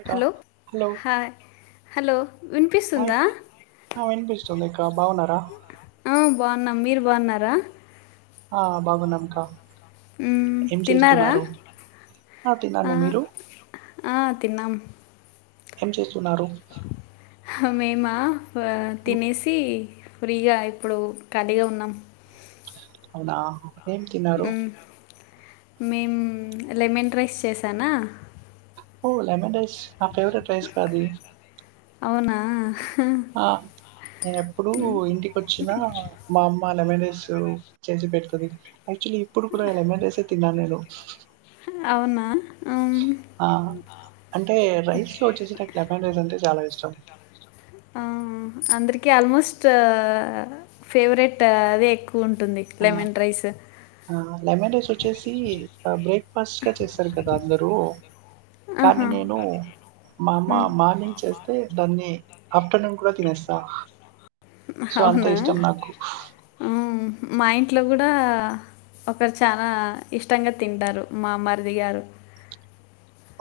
అక్క hello hello hi hello hi వినిపిస్సుందా ఆ వినిపిస్తుంది క్కా బాగున్నారా బాన్నార ఆ బాగున్నాం క్కా ఉమ్ తిన్నారా ఆ తిన్నాను మీరు ఆ తిన్నాం ఏం చేసు హా మేమా వా ఉమ్, తినేసి ఫ్రీగా ఇప్పుడు ఖాళీగా ఉన్నాం అవునా ఏం తిన్నారు మేం లెమన్ రైస్ చేసానా హో లెమన్ రైస్ నా ఫేవరెట్ రైస్ కా అది ఆహ్ ఆ నేను ఎప్పుడూ ఇంటికొచ్చిన మా అమ్మ లెమెన్ రైస్ చేసి పెడుతది యాక్చువల్లీ ఇప్పుడు కూడా లెమెన్ రైసే తిన్నా నేను అవునా మ్మ్, ఆ అంటే రైస్ లో వచ్చేసి నాకు లెఫన్ రైస్ అంటే చాలా ఇష్ చం ఆ అందరికి ఆల్మోస్ట్ ఫేవరెట్ అదే ఎక్కు లె ఆ లెమన్ రైస్ ఆ లెమన్ రైస్ వచ్చేసి ఆ బ్రేక్ఫాస్ట్గా చేస్తారు కదా అందరూ కానీ ఆహా నేను మా అమ్మ మ్మ్. మార్నింగ్ చేస్తే దాన్ని ఆఫ్టర్నూన్ కూడా తినేస్సా హవునా ఉమ్ మా ఇంట్లో కూడా ఒకరు చాలా ఇష్టంగా తింటారు మా మర్ది గారు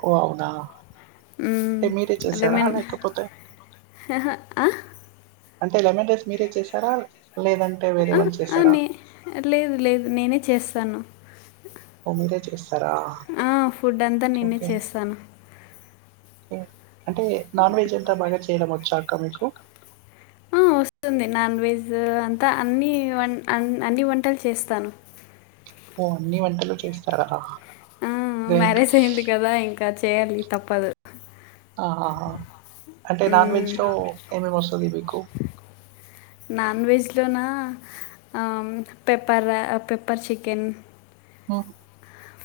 ఓ అవునా అంటే మీరే ఉ చేసారా లెమెన్ లేకపోతే అంటే లెమన్ రైస్ మీరే చేశారా లేదంటే వేరే ఆ, వాల్ ఆ, చేశారా నే లేదు లేదు నేనే చేస్తాను ఓ మీరే చేస్తారా ఆ, ఫుడ్ అంతా నేనే ఓకే చేస్తాను అంటే నాన్ వెజ్ అంతా బాగా చేయడం వచ్చా అక్క మీకు వంది నాన్ వెజ్ అంతా అన్ని వన్ ఆన్ అన్ని వంటలు చేస్తాను ఓ అన్ని వంటలు చేస్తారా ఆ గ్రేట్ మ్యారేజ్ అయింది కదా ఇంకా చేయాలి తప్పదు ఆ ఆ ఆ అంటే నాన్ మ్మ్. వెజ్లో ఏమేమి వస్తుంది మీకు నాన్ వెజ్లోన పెప్పర పెప్పర్ చికెన్ ఉ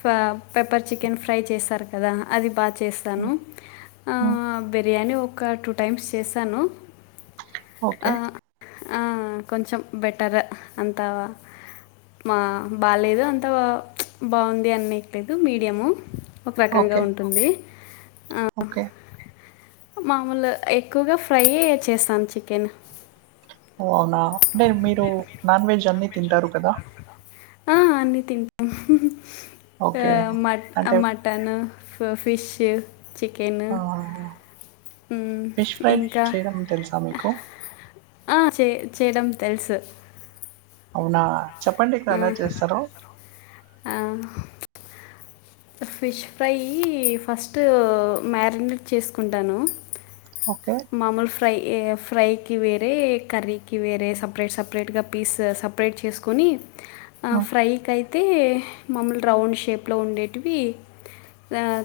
ఫ పెప్పర్ చికెన్ ఫ్రై చేస్తారు కదా అది బా చేస్తాను మ్మ్, ఆ మ్మ్. బిర్యాని ఒక టు టైమ్స్ చేశాను ఓకే కొంచెం బెటర్ అంతా మా బాలేదు అంత బాగుంది అనేయట్లేదు మీడియము ఒక రకంగా ఓకే ఉంటుంది ఓకే మామూలు ఎక్కువగా ఫ్రై యే చేస్తాను చికెన్ ఓ అవునా అంటే మీరు నాన్ వెజ్ అన్నీ తింటారు కదా తింటా ఓకే మ అంటే మటను ఫిష్ చికెను ఆ, ఉ ఫిష్ ఫ్రై ఇంకా చేయడం తెలుసా మీకు ఆ చే చేయడం తెలుసు అవునా చెప్పండి ఇకా ఆ! ఎలా చేస్తారో ఆ ఫిష్ ఫ్రై ఫస్ట్ మ్యారినేట్ చేసుకుంటాను ఓకే మామూలు ఫ్రై ఫ్రైకి వేరే కర్రీకి వేరే సపరేట్ సపరేట్గా పీస్ సపరేట్ చేసుకొని ఆ ఉమ్, ఫ్రై కై త్ అయితే మాములు రౌండ్ షేప్లో ఉండేటివి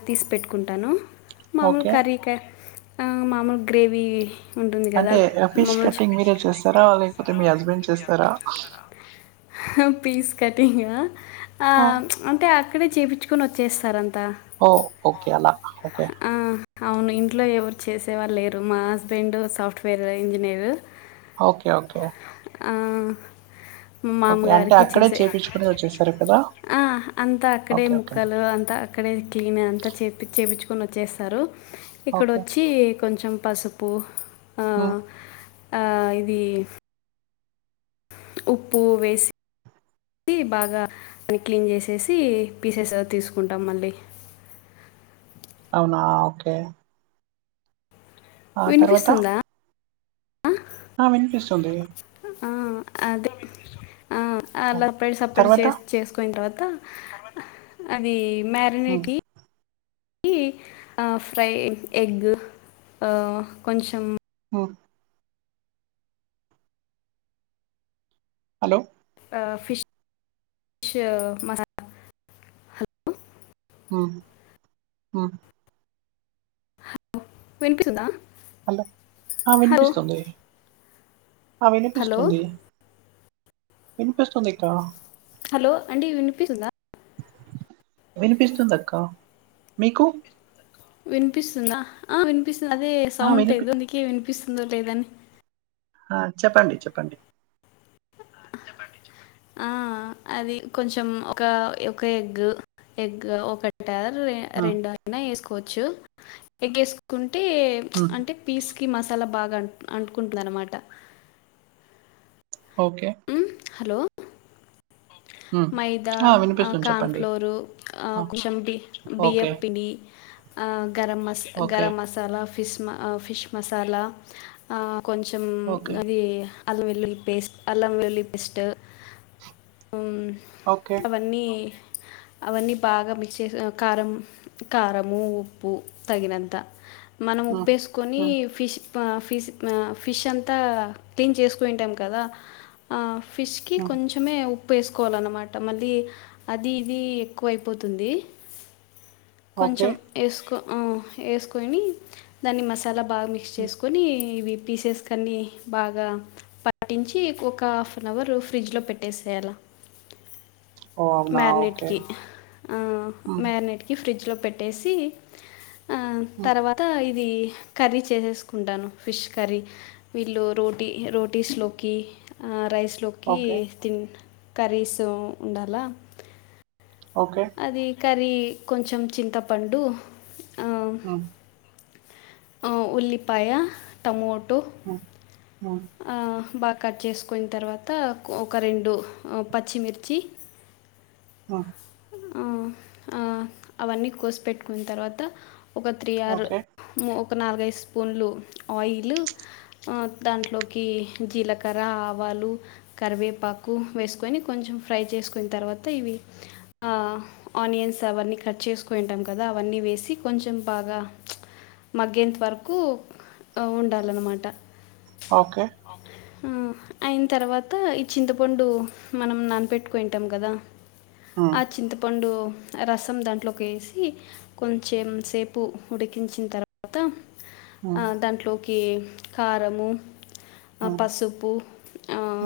తీసి పెట్టుకుంటాను మామూలు ఓకే కర్రి కె ఆ మామూలు గ్రేవీ ఉంటుంది కదా అంటే ఫిష్ మామూలు చ- కటింగ్ మీరే చేస్తారా లేకపోతే మీ హస్బెండ్ చేస్తారా చేస్తారా పీస్ కటింగ్ ఆ అంటే అక్కడే చేపించుకొని వచ్చేస్తారు అ ఓ ఓకే అలా ఓకే ఆ, అవును ఇంట్లో ఎవరు చేసే వాళ్ళు లేరు మా husband software engineer okay okay ఆ ఓకే అంటే మామగారికి అక్కడే చేసె చేపించుకుని వచ్చేస్తారు కదా ఆ అంతా అక్కడే ఓకే ఓకే ముక్కలు అంతా అక్కడే క్లీన్ అంతా చేపి చేపిచ్చు కుని వచ్చస్తారు ఇక్కడ ఓకే వచ్చి కొంచెం పసుపు ఆ ఉమ్, ఆ ఇది ఉప్పు వేసి బాగా దన్ని క్లీన్ చేసేసి పీసెస్ తీసుకుంటాం మళ్ళీ అవునా ఓకే ఆ తర్వాత వినిపిస్తుందా ఆ వినిపిస్తుంది ఆ అదే ఆ ఆ, అలా పై సపరేట్ తర్వాత చే చేసుకొయింటారు అది ఉమ్, మ్యారినిటి ఆ ఫ్రై ఎగ్ ఆ కొంచెం ఆ హలో ఆ ఫిష్ మసాల హలో ఆ వినిపిస్తుందా హలో ఆ హలో వినిపిస్తుంది ఆ హలో వినిపిస్తుంది వినిపిస్తుంది అక్క హలో అండి వినిపిస్తుందా వినిపిస్తుంది అక్క మీకు వినిపిస్తుందా ఆ వినిపిస్తుంది అదే ఆ సౌండ్ వినిపి లేదు నీకు వినిపిస్తుందో లేదని ఆ చెప్పండి చెప్పండి ఆ అది కొంచెం ఒక ఒక ఎగ్ ఎగ్ ఒకటి ఆ రెండు అన్న వేసుకోవచ్చు ఎగ్ ఎసుకొ అంటే ఉమ్ అంటే పీస్కి మసాలా బాగా అంటుకుంటుందన్న మాట ఓకే హలో ఉమ్ మైదా ఆ వినిపిస్తుంది కన్ఫ్ చెప్పండి లోర్ ఆ కొంచెం బి ఓకే బియ్యప్పిండి ఆ గరం మసా ఓకే గరం మసాలా ఫిష్ మసా ఫిష్ మసాలా ఆ కొంచెం ఓకే అది అల్లం వెల్లుల్లి పేస్ట్ అల్లం వెల్లులి పేస్ట్ ఓకే అవన్నీ అవన్నీ బాగా మిక్స్ చేసి కారం కారము ఉప్పు తగినంత మనం ఉమ్ ఉప్పేసుకొని ఉమ్ ఫిష్ ఆ ఫిష్ ఫిష్ అంతా క్లీన్ చేసుకొయిటాం కదా ఆ ఫిష్కి ఉమ్ కొంచమే ఉప్ ఉప్పు వేసుకోవాలన్నమాట మళ్ళీ అది ఇది ఎక్కువ అయిపోతుంది ఓకే కొంచెం ఏసుకొ ఆ ఏసుకొని దాన్ని మాసా చాలా బాగా మిక్స్ ఉమ్ చేసుకొని ఇవి పీసెస్ కన్ని బాగా పట్టించి ఒక హాఫ్ అన్ అవర్ ఫ్రిడ్జ్ లో పెట్టేసేయాల ఓ అవునా ఓకే మ్యారినేట్కి ఆ ఉమ్ మ్యారినేట్కి ఫ్రిడ్జ్ లో పెట్టేసి ఆ ఉమ్ తర్వాత ఇది కర్రీ చేసేసుకుంటాను ఫిష్ కర్రీ వీళ్ళు రోటీ రోటీస్లోకి ఆ రైస్లోకి ఓకే తిన్ కర్రీస్ ఉండల్ల ఓకే కర్రీ కొంచెం చింతపండు ఆ ఉల్లిపాయ టమోటో ఉమ్ ఉమ్ ఆ భా కట్ చేసుకొయిన తర్వాత ఒక రెండు పచ్చిమిర్చి ఆ ఆ ఆ అవన్నీ కోసిపెట్టుకున్న తర్వాత ఒక త్రీ ఆర్ ఓకే మో ఒక నాలుగై స్పూన్లు ఆయిల్ దాంట్లోకి జీలకర్ర ఆవ లు కరివేపాకు వేసుకొని కొంచెం ఫ్రై చేసుకొని తర్వాత ఇవి ఆ ఆనియన్స్ అవన్నీ కట్ చేసుకుంటాం కదా అవన్నీ వేసి కొంచం బాగా మగ్గెంత వరకు ఉండాలన మాట ఓకే అ అయిన తర్వాత ఈ చింతపండు మనం నానపెట్టుకొనింటాం కదా ఉమ్ ఆ చింతపండు రసం దాంట్లోకి వేసి కొంచెం సేపు ఉడికించిన తర్వాత ఆ ఉమ్ దాంట్లోకి కారము ఆ ఉమ్ పసుపు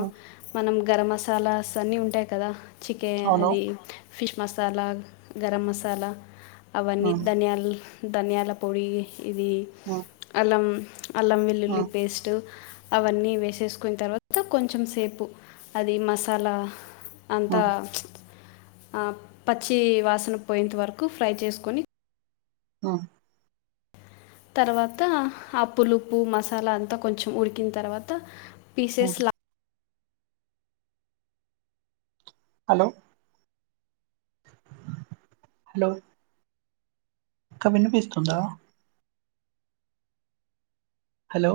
ఉమ్ మనం గరం మసాలాస్ అన్నీ ఉంటాయి కదా చికె అవును అది ఫిష్ మసాలా గరం మసాలా అవన్నీ ఉమ్ ధనియాల్ ధనియాల పొడి ఇది ఉమ్ అల్లం అల్లం వెల్లుల్లి ఉమ్ పేస్టు అవన్నీ వేసేసుకోయినా తర్వాత కొంచం సేపు అది మసాలా అంత ఉమ్ ఆ పచ్చి వాసనా పోయేంత వరకు ఫ్రై చేసుకొని ఆ తర్వాత ఆ పులుపు మసాలా అంతా కొంచం ఉడికిన తర్వాత ఉమ్ పీసేస్లా హలో హలో అక్క వినిపిస్తుందా hello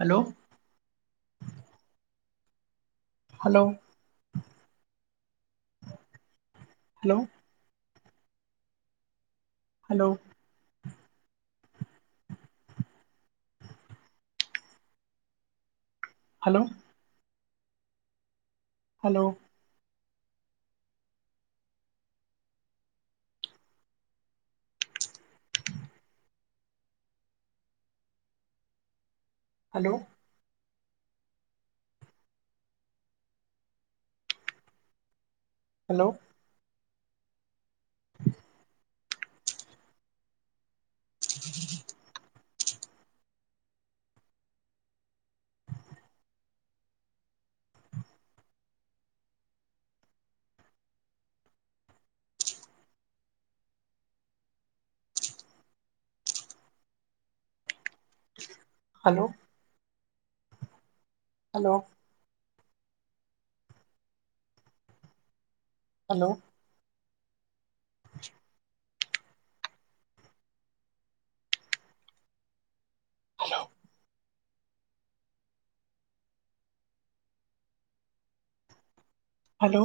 hello hello hello hello hello hello hello hello గి [inaudible] హలో హలో హలో ఉప్చ్ hello hello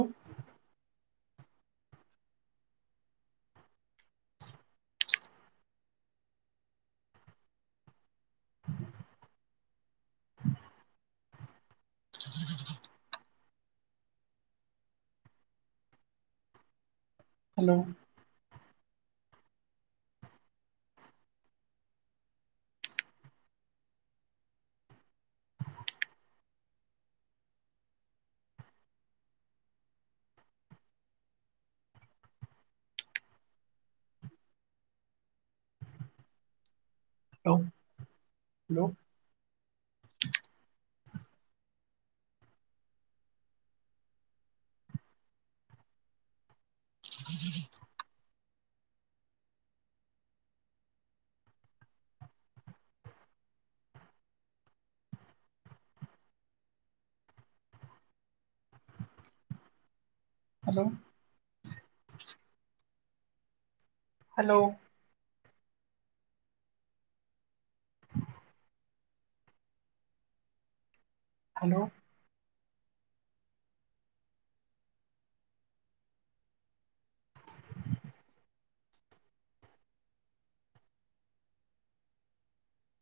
కదిది [unintelligible] hello hello hello హ [unintelligible] హలో హలో హలో